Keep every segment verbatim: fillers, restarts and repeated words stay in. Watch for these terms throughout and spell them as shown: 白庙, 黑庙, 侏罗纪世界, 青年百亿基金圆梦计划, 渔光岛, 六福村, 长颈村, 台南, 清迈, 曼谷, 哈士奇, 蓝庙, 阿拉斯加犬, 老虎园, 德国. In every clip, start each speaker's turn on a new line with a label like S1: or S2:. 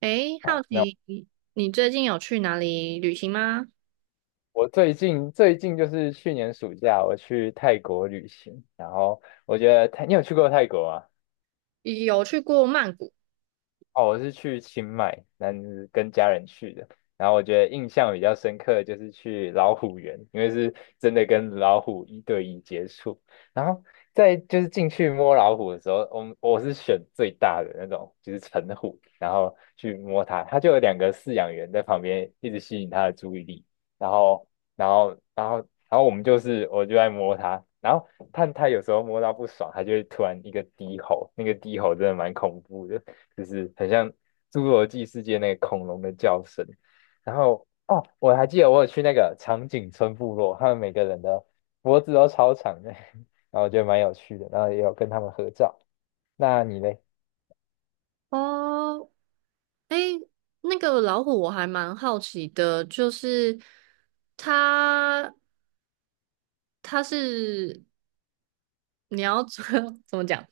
S1: 诶，好
S2: 好，
S1: 奇你你最近有去哪里旅行吗？
S2: 我最近最近就是去年暑假我去泰国旅行，然后我觉得泰，你有去过泰国吗？
S1: 有去过曼谷
S2: 哦，我是去清迈，那是跟家人去的。然后我觉得印象比较深刻的就是去老虎园，因为是真的跟老虎一对一接触。然后在就是进去摸老虎的时候，我们我是选最大的那种，就是成虎，然后去摸它，它就有两个饲养员在旁边一直吸引它的注意力。然后，然后，然后，然后我们就是我就在摸它，然后它它有时候摸到不爽，它就会突然一个低吼，那个低吼真的蛮恐怖的。就是很像侏罗纪世界那个恐龙的叫声。然后哦，我还记得我有去那个长颈村部落，他们每个人的脖子都超长的，然后我觉得蛮有趣的，然后也有跟他们合照。那你嘞？
S1: 哦。诶，那个老虎我还蛮好奇的，就是它它是你要 怎么讲？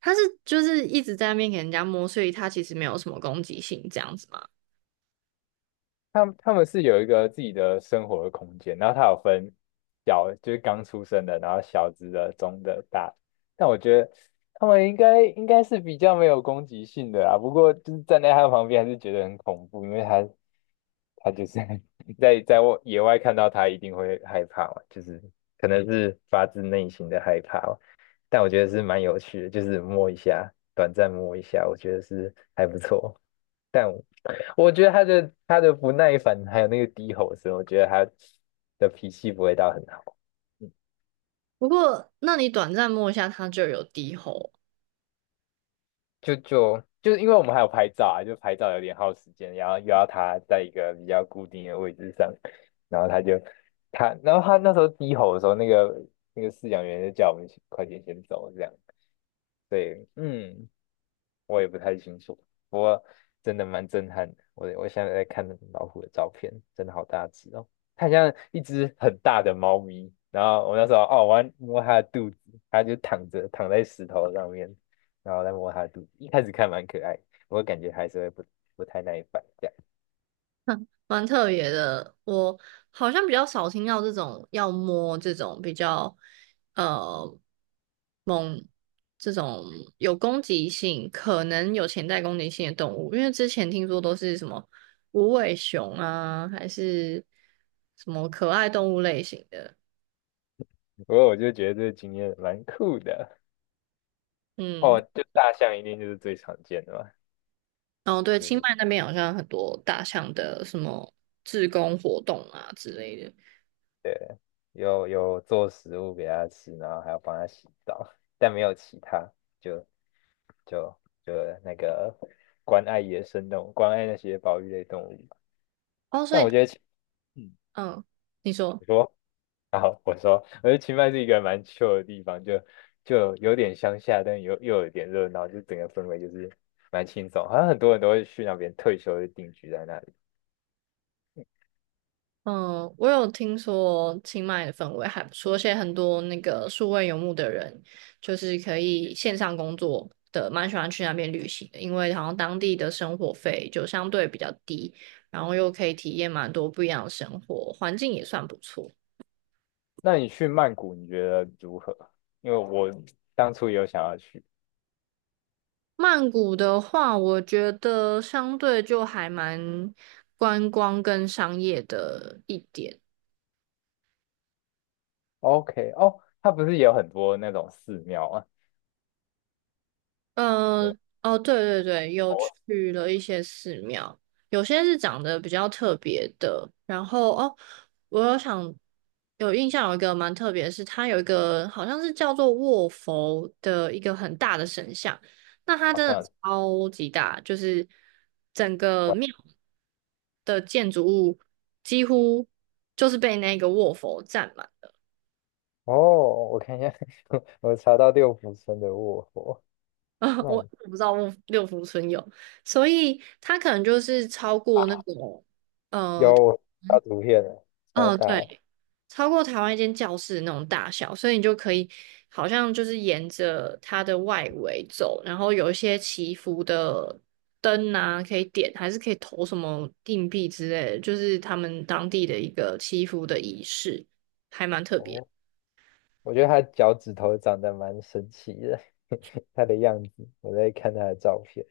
S1: 它是就是一直在那边给人家摸，所以它其实没有什么攻击性这样子嘛。
S2: 他们他们是有一个自己的生活的空间，然后它有分小，就是刚出生的，然后小只的、中的、大的。但我觉得他们应该应该是比较没有攻击性的啦，不过就是站在他旁边还是觉得很恐怖，因为他他就是 在在外野外看到他一定会害怕嘛，就是可能是发自内心的害怕吧。但我觉得是蛮有趣的，就是摸一下，短暂摸一下，我觉得是还不错。但我我觉得他的他的不耐烦还有那个低吼声，我觉得他的脾气不会到很好。嗯。
S1: 不过，那你短暂摸一下它就有低吼。
S2: 就就就是因为我们还有拍照啊，就拍照有点耗时间，然后又要他在一个比较固定的位置上，然后他就他，然后他那时候低吼的时候，那个那个饲养员就叫我们快点先走这样，对，嗯，我也不太清楚，不过真的蛮震撼的。我我现在在看老虎的照片，真的好大只哦，它很像一只很大的猫咪。然后我那时候哦，我要摸它的肚子，它就躺着躺在石头上面，然后再摸它的肚子。一开始看蛮可爱，我感觉还是会不不太耐烦这样。
S1: 蛮特别的，我好像比较少听到这种要摸这种比较呃猛这种有攻击性，可能有潜在攻击性的动物，因为之前听说都是什么无尾熊啊，还是什么可爱动物类型的。
S2: 不过我就觉得这个经验蛮酷的哦。
S1: 嗯，
S2: 就大象一定就是最常见的嘛，
S1: 哦对，
S2: 就
S1: 清
S2: 是。
S1: 迈那边好像很多大象的什么自工活动啊之类的。
S2: 有有做食物给它吃，然后还要帮它洗澡，但没有其他，就就就那个关爱野生动物，关爱那些保育类动物。
S1: 哦，所
S2: 但
S1: 以
S2: 我觉得青，嗯，
S1: 嗯，你说。
S2: 你说，然后我说，我觉得清迈是一个蛮 c h i l 的地方，就就有点乡下，但又又有点热闹，就整个氛围就是蛮轻松，好像很多人都会去那边退休就定居在那里。
S1: 嗯，我有听说清迈的氛围还不错，而且很多那个数位游牧的人，就是可以线上工作的，蛮喜欢去那边旅行的，因为好像当地的生活费就相对比较低，然后又可以体验蛮多不一样的生活，环境也算不错。
S2: 那你去曼谷，你觉得如何？因为我当初也有想要去。
S1: 曼谷的话，我觉得相对就还蛮观光跟商业的一点。
S2: OK，哦，它不是也有很多那种寺庙啊？有吗
S1: 嗯，哦，对对对，有
S2: 哦，
S1: 去了一些寺庙，有些是长得比较特别的。然后哦，我有想有印象有一个蛮特别的是，它有一个好像是叫做卧佛的一个很大的神像，那它
S2: 好
S1: 真的
S2: 像有
S1: 超级大，就是整个庙的建筑物几乎就是被那个卧佛占满。
S2: 哦，我看一下，我查到六福村的卧佛，那
S1: 我我不知道六六福村有，所以它可能就是超过那种，呃，
S2: 有
S1: 嗯，
S2: 发图片了，超
S1: 哦
S2: 大的
S1: 对，超过台湾一间教室那种大小，所以你就可以好像就是沿着它的外围走，然后有一些祈福的灯啊，可以点，还是可以投什么硬币之类的，就是他们当地的一个祈福的仪式，还蛮特别。
S2: 哦，我觉得他脚趾头长得蛮神奇的，他的样子，我在看他的照片，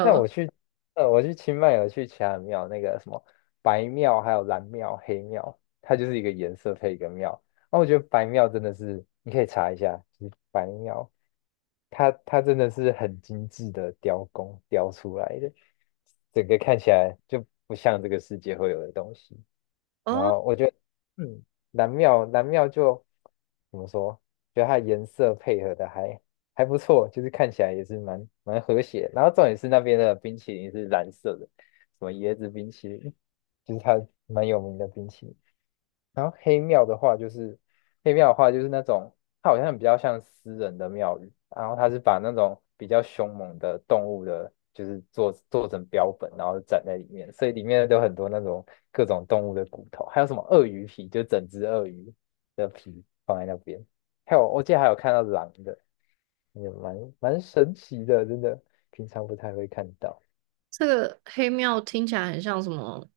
S2: 那我去，呃，我去清迈有去其他的庙，那个什么白庙、还有蓝庙、黑庙，它就是一个颜色配一个庙。然后我觉得白庙真的是，你可以查一下，就是白庙，它它真的是很精致的雕工雕出来的，整个看起来就不像这个世界会有的东西。然
S1: 哦。
S2: 后我觉得，嗯，蓝庙蓝庙就怎么说？觉得它的颜色配合的还还不错，就是看起来也是蛮蛮和谐。然后重点是那边的冰淇淋是蓝色的，什么椰子冰淇淋，就是它蛮有名的冰淇淋。然后黑庙的话，就是黑庙的话，就是那种它好像比较像私人的庙宇，然后它是把那种比较凶猛的动物的，就是做做成标本，然后展在里面，所以里面都有很多那种各种动物的骨头，还有什么鳄鱼皮，就整只鳄鱼的皮放在那边，还有我记得还有看到狼的，也蛮蛮神奇的，真的平常不太会看到。
S1: 这个黑庙听起来很像什么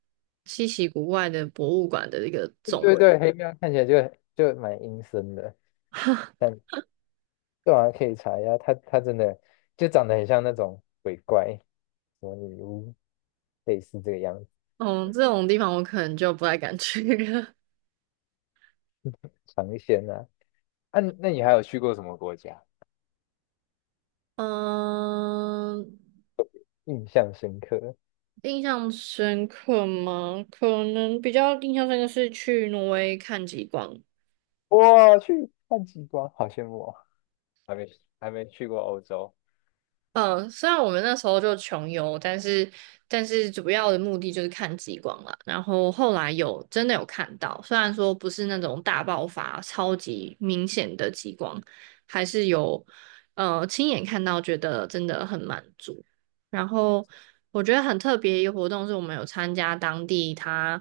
S1: 稀奇古怪的博物馆的一个
S2: 对
S1: 总和。
S2: 对对，黑庙看起来就就蛮阴森的。但。对啊，可以查一下，它它真的就长得很像那种鬼怪，什么女巫，类似这个样子，
S1: 嗯，这种地方我可能就不太敢去了。
S2: 尝鲜啊。啊，那你还有去过什么国家？
S1: 嗯，
S2: 印象深刻？
S1: 印象深刻吗？可能比较印象深刻是去挪威看极光。
S2: 哇，去看极光，好羡慕哦！还没还没去过欧洲，
S1: 嗯，虽然我们那时候就穷游，但是但是主要的目的就是看极光了。然后后来有真的有看到，虽然说不是那种大爆发、超级明显的极光，还是有呃亲眼看到，觉得真的很满足。然后我觉得很特别一个活动是我们有参加当地它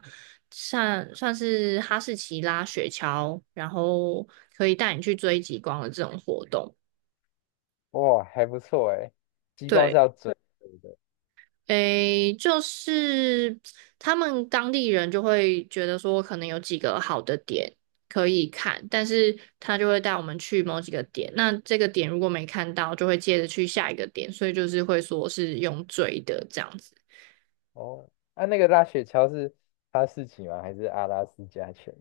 S1: 算算是哈士奇拉雪橇，然后可以带你去追极光的这种活动。
S2: 哇，还不错哎。极光是
S1: 对。
S2: 要追逐的
S1: 诶，就是他们当地人就会觉得说，可能有几个好的点可以看，但是他就会带我们去某几个点。那这个点如果没看到，就会接着去下一个点，所以就是会说是用追的这样子。
S2: 哦。啊，那个拉雪橇是哈士奇吗？还是阿拉斯加犬？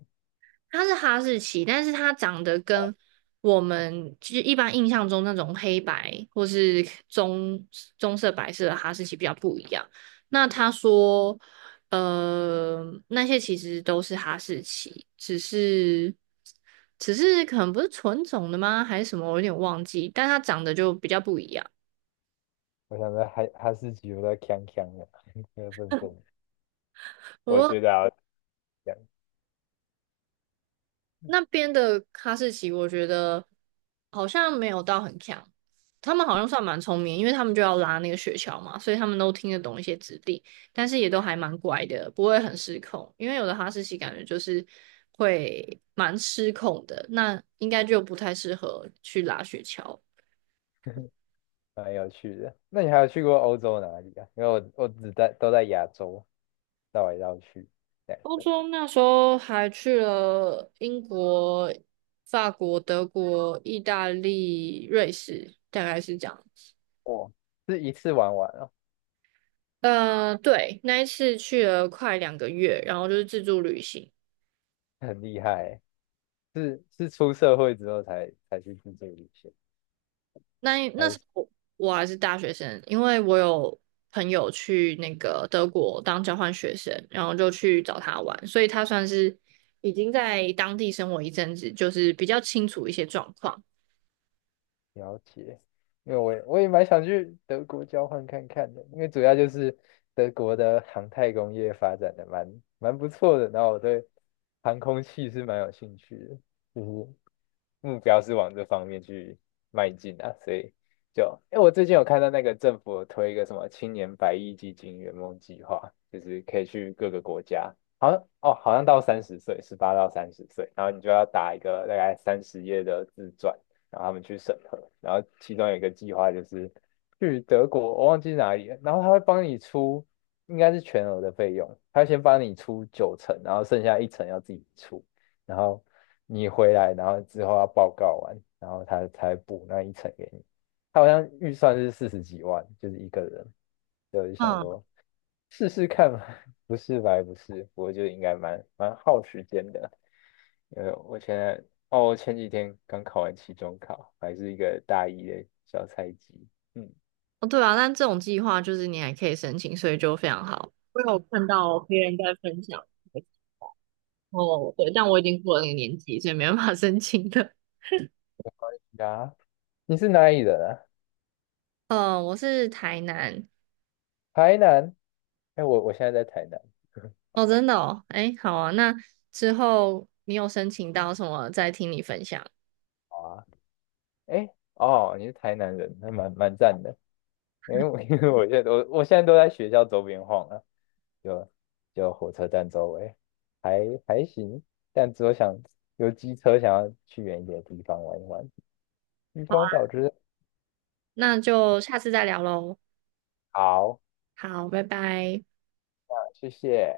S1: 它是哈士奇，但是它长得跟我们就是一般印象中那种黑白或是棕棕色、白色的哈士奇比较不一样。那他说，呃，那些其实都是哈士奇，只是只是可能不是纯种的吗？还是什么？我有点忘记，但它长得就比较不一样。
S2: 我想说哈哈士奇有点呛呛的，有点笨笨的。我
S1: 我
S2: 觉得啊，这样
S1: 那边的哈士奇，我觉得好像没有到很强，他们好像算蛮聪明，因为他们就要拉那个雪橇嘛，所以他们都听得懂一些指令，但是也都还蛮乖的，不会很失控。因为有的哈士奇感觉就是会蛮失控的，那应该就不太适合去拉雪橇。
S2: 蛮有趣的。那你还有去过欧洲哪里啊？因为我我只在都在亚洲绕来绕去，这样
S1: 欧洲那时候还去了英国、法国、德国、意大利、瑞士，大概是这样。子。
S2: 哦，是一次玩完哦，
S1: 呃，对，那一次去了快两个月，然后就是自助旅行。
S2: 很厉害欸。是是出社会之后才才去自助旅行，
S1: 那那时
S2: 才
S1: 候我还是大学生，因为我有朋友去那个德国当交换学生，然后就去找他玩，所以他算是已经在当地生活一阵子，就是比较清楚一些状况。
S2: 了解。因为我也我也蛮想去德国交换看看的，因为主要就是德国的航太工业发展的蛮蛮不错的，然后我对航空器是蛮有兴趣的，就是目标是往这方面去迈进啊，所以就，哎，我最近有看到那个政府有推一个什么青年百亿基金圆梦计划，就是可以去各个国家，好像哦，好像到三十岁，十八到三十岁，然后你就要打一个大概三十页的自传，然后他们去审核，然后其中有一个计划就是去德国，我忘记哪里了，然后他会帮你出，应该是全额的费用，他会先帮你出九成，然后剩下一成要自己出。然后你回来，然后之后要报告完，然后他才补那一层给你。他好像预算是四十几万，就是一个人。所以我就想
S1: 嗯，
S2: 说试试看嘛，不是白不是，我就应该蛮蛮耗时间的。因为我现在哦，我前几天刚考完期中考，还是一个大一的小菜鸡。嗯。
S1: 哦，对啊，但这种计划就是你还可以申请，所以就非常好。我有看到别人在分享，哦，对，但我已经过了那个年纪，所以没办法 申请的。
S2: 啊，你是哪里人啊？
S1: 呃，我是台南。
S2: 台南？哎，我我现在在台南。
S1: 哦，真的哦，哎，好啊，那之后你有申请到什么，再听你分享。
S2: 好啊，哎，哦，你是台南人，那蛮蛮赞的。因为我 因为我现在我我现在都在学校周边晃了，就就火车站周围，还还行，但只有想有机车想要去远一点的地方玩一玩。渔
S1: 好啊，
S2: 光岛就是
S1: 那就下次再聊喽。
S2: 好，
S1: 好，拜拜。
S2: 谢谢。